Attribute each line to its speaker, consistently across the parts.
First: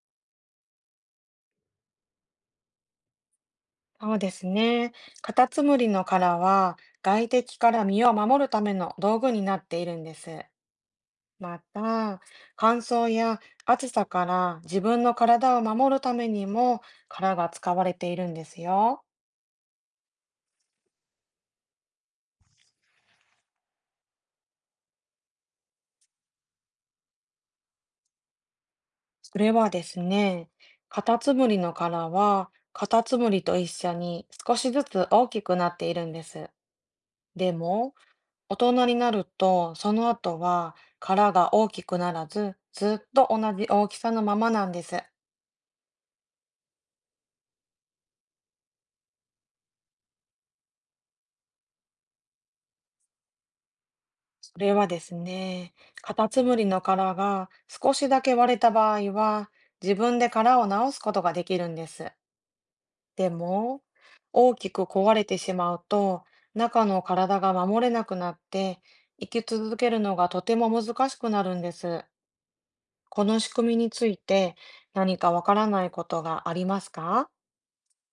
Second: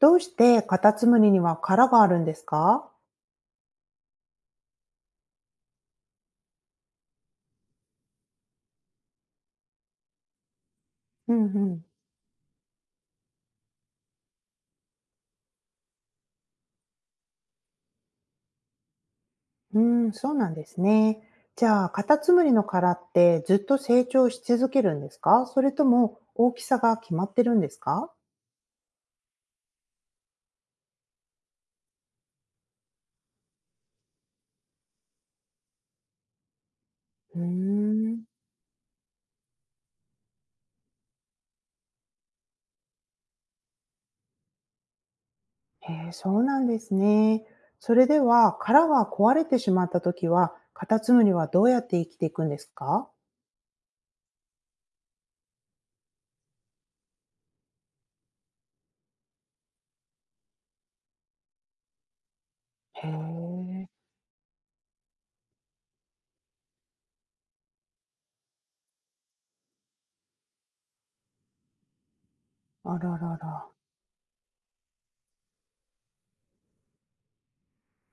Speaker 1: どうしてカタツムリには殻があるんですか？
Speaker 2: そうですね。カタツムリの殻は外敵から身を守るための道具になっているんです。
Speaker 1: うん
Speaker 2: ま
Speaker 1: うん。
Speaker 2: た、乾燥や暑さから自分の体を守るためにも殻が使われているんですよ。
Speaker 1: うーん、そうなんですね。じゃあ、カタツムリの殻ってずっと成長し続けるんですか？それとも大きさが決まってるんですか？
Speaker 2: それはですね、カタツムリの殻はカタツムリと一緒に少しずつ大きくなっているんです。
Speaker 1: うん。う
Speaker 2: でも、
Speaker 1: ーん。
Speaker 2: 大人になるとその後は殻が大きくならず、ずっと同じ大きさのままなんです。
Speaker 1: へえ、そうなんですね。それでは、殻が壊れてしまったときは、カタツムリはどうやって生きていくんですか？
Speaker 2: それはですね、カタツムリの殻が少しだけ割れた場合は、自分で殻を直すことができるんです。
Speaker 1: へ
Speaker 2: でも、
Speaker 1: え。
Speaker 2: 大きく壊れてしまうと、中の体が守れなくなって、生き続けるのがとても難しくなるんです。
Speaker 1: あら
Speaker 2: こ
Speaker 1: ら
Speaker 2: の仕
Speaker 1: ら。
Speaker 2: 組みについて何かわからないことがありますか？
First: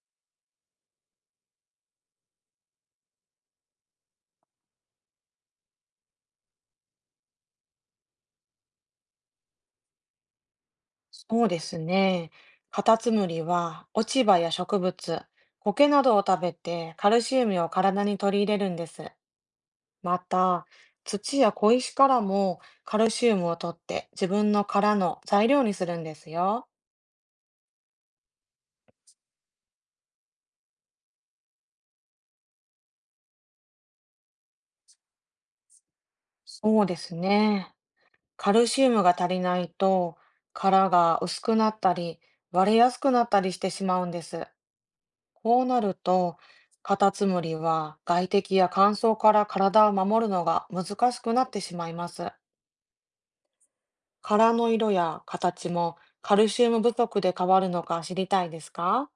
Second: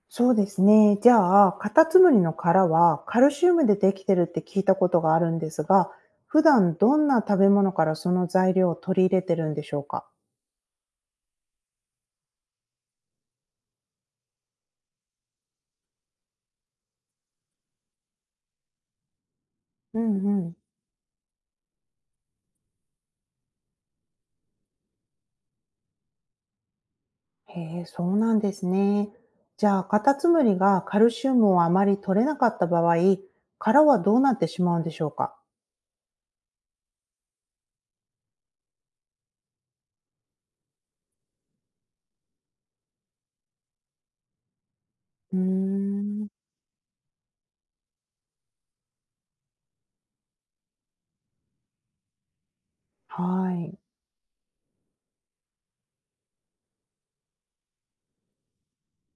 Speaker 1: そうですね。じゃあ、カタツムリの殻はカルシウムでできてるって聞いたことがあるんですが、普段どんな食べ物からその材料を取り入れてるんでしょうか？
Speaker 2: そうですね。カタツムリは落ち葉や植物、苔などを食べてカルシウムを体に取り入れるんです。
Speaker 1: う
Speaker 2: ま
Speaker 1: んうん。
Speaker 2: た、土や小石からもカルシウムを取って自分の殻の材料にするんですよ。
Speaker 1: へえ、そうなんですね。じゃあ、カタツムリがカルシウムをあまり取れなかった場合、殻はどうなってしまうんでしょうか？
Speaker 2: そうですね。カルシウムが足りないと殻が薄くなったり、割れやすくなったりしてしまうんです。
Speaker 1: うー
Speaker 2: こうなる
Speaker 1: ん。
Speaker 2: と、カタツムリは外敵や乾燥から体を守るのが難しくなってしまいます。
Speaker 1: はい。
Speaker 2: 殻の色や形もカルシウム不足で変わるのか知りたいですか？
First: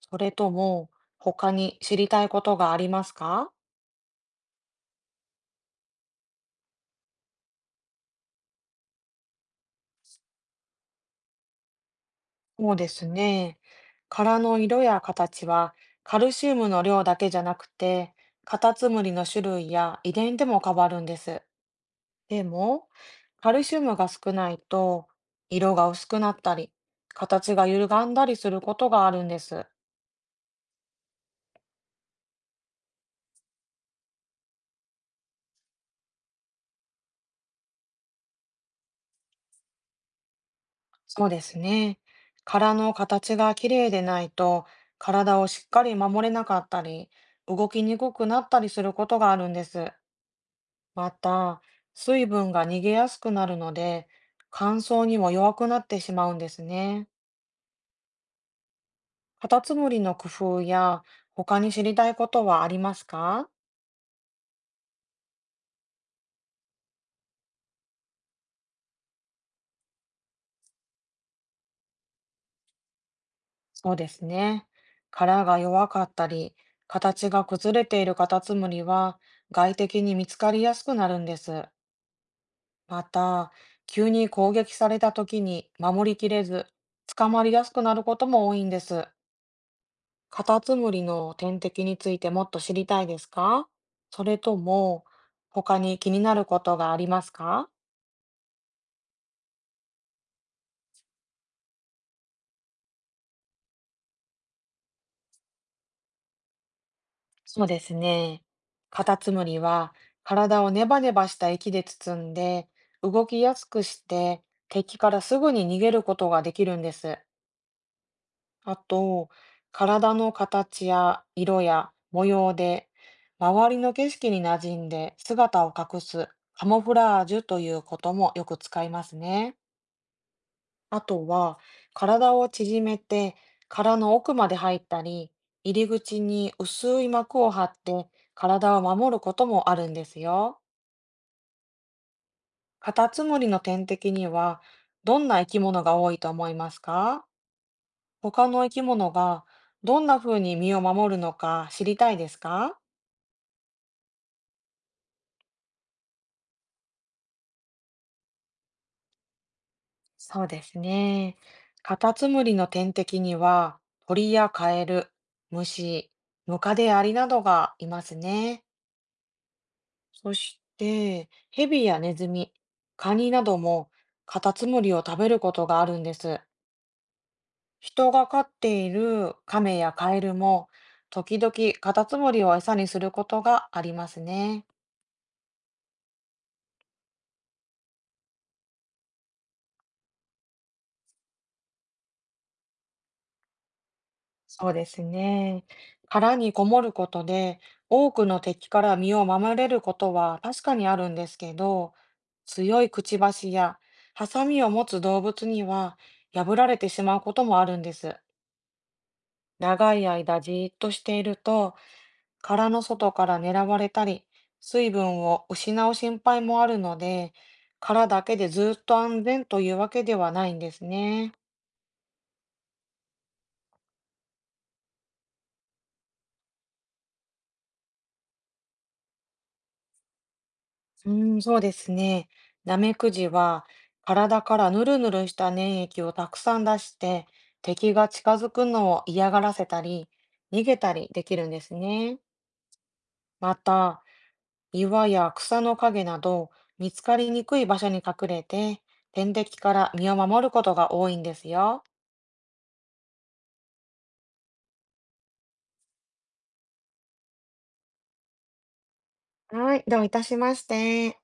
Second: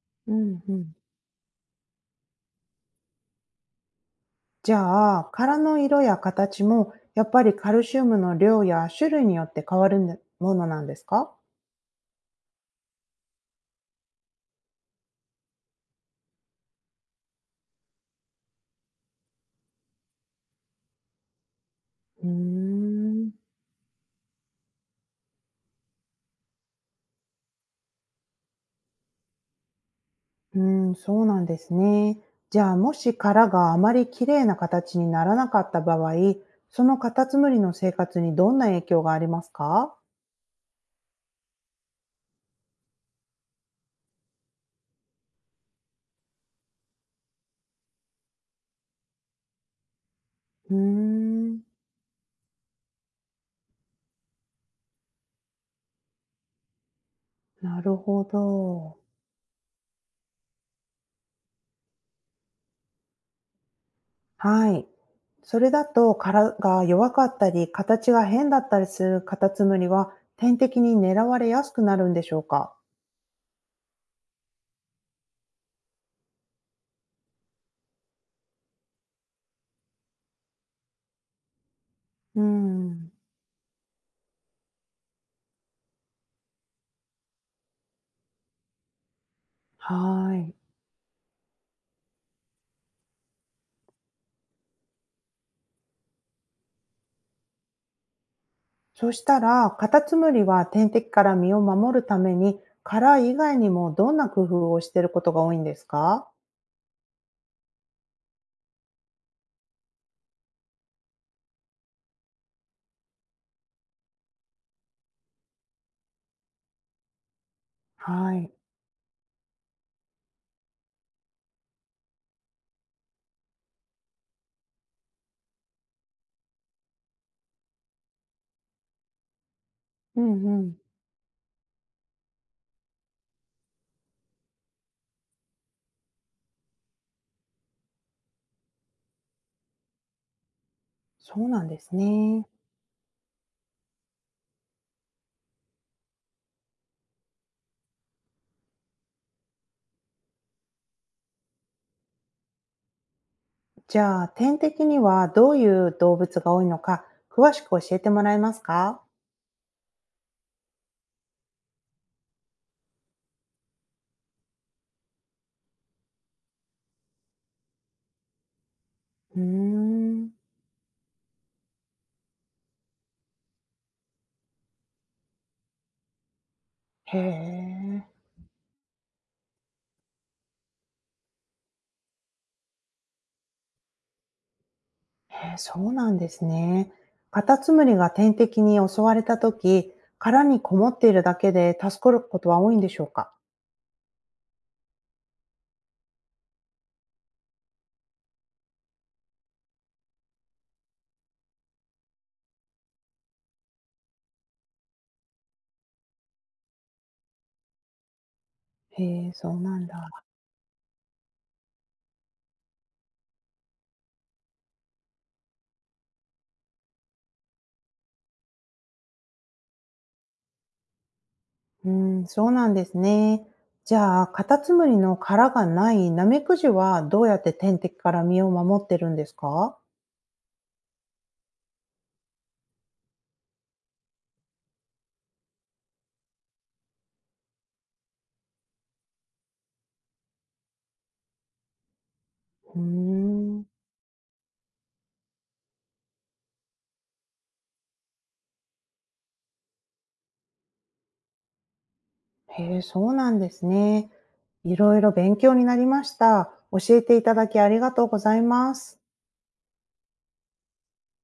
Speaker 2: それ
Speaker 1: う
Speaker 2: と
Speaker 1: んう
Speaker 2: も
Speaker 1: ん。
Speaker 2: 他に知りたいことがありますか？
Speaker 1: じゃあ、殻の色や形も、やっぱりカルシウムの量や種類によって変わるものなんですか？
Speaker 2: そうですね。殻の色や形はカルシウムの量だけじゃなくて、カタツムリの種類や遺伝でも変わるんです。
Speaker 1: うー
Speaker 2: でも、
Speaker 1: ん、
Speaker 2: カルシウムが少ないと色が薄くなったり、形が歪んだりすることがあるんです。
Speaker 1: うん、そうなんですね。じゃあ、もし殻があまり綺麗な形にならなかった場合、そのカタツムリの生活にどんな影響がありますか？
Speaker 2: そうですね。殻の形が綺麗でないと、体をしっかり守れなかったり、動きにくくなったりすることがあるんです。
Speaker 1: うー
Speaker 2: ま
Speaker 1: ん、
Speaker 2: た、水分が逃げやすくなるので、乾燥にも弱くなってしまうんですね。
Speaker 1: なるほど。
Speaker 2: カタツムリの工夫や、他に知りたいことはありますか？
Speaker 1: はい。それだと殻が弱かったり、形が変だったりするカタツムリは、天敵に狙われやすくなるんでしょうか？
Speaker 2: そうですね。殻が弱かったり、形が崩れているカタツムリは、外敵に見つかりやすくなるんです。
Speaker 1: う
Speaker 2: ま
Speaker 1: ん、
Speaker 2: た、急に攻撃された時に守りきれず、捕まりやすくなることも多いんです。
Speaker 1: は
Speaker 2: カ
Speaker 1: い。
Speaker 2: タツムリの天敵についてもっと知りたいですか？それとも、他に気になることがありますか？
Speaker 1: そしたら、カタツムリは天敵から身を守るために、殻以外にもどんな工夫をしていることが多いんですか？
Speaker 2: そうですね。カタツムリは体をネバネバした液で包んで、動きやすくして敵からすぐに逃げることができるんです。
Speaker 1: はい。
Speaker 2: あと、体の形や色や模様で、周りの景色に馴染んで姿を隠すカモフラージュということもよく使いますね。
Speaker 1: うんうん。
Speaker 2: あとは、体を縮めて殻の奥まで入ったり、入り口に薄い膜を張って体を守ることもあるんですよ。
Speaker 1: そうなんですね。
Speaker 2: カタツムリの天敵には、どんな生き物が多いと思いますか？他の生き物がどんな風に身を守るのか知りたいですか？
Speaker 1: じゃあ、天敵にはどういう動物が多いのか、詳しく教えてもらえますか？
Speaker 2: そうですね。カタツムリの天敵には鳥やカエル、虫、ムカデアリなどがいますね。
Speaker 1: うーん。
Speaker 2: そしてヘビやネズミ、カニなどもカタツムリを食べることがあるんです。
Speaker 1: へえ。
Speaker 2: 人が飼っているカメやカエルも時々カタツムリを餌にすることがありますね。
Speaker 1: へえ、そうなんですね。カタツムリが天敵に襲われたとき、殻にこもっているだけで助かることは多いんでしょうか？
Speaker 2: そうですね。殻にこもることで、多くの敵から身を守れることは確かにあるんですけど、強いくちばしやハサミを持つ動物には破られてしまうこともあるんです。
Speaker 1: へえ、そうなん
Speaker 2: 長い
Speaker 1: だ。
Speaker 2: 間じーっとしていると、殻の外から狙われたり、水分を失う心配もあるので、殻だけでずっと安全というわけではないんですね。
Speaker 1: うん、そうなんですね。じゃあ、カタツムリの殻がないナメクジはどうやって天敵から身を守ってるんですか？
Speaker 2: うん、そうですね。ナメクジは体からヌルヌルした粘液をたくさん出して、敵が近づくのを嫌がらせたり、逃げたりできるんですね。
Speaker 1: うー
Speaker 2: ま
Speaker 1: ん。
Speaker 2: た、岩や草の陰など、見つかりにくい場所に隠れて、天敵から身を守ることが多いんですよ。
Speaker 1: へえ、そうなんですね。いろいろ勉強になりました。教えていただきありがとうございます。
Speaker 2: はい、どういたしまして。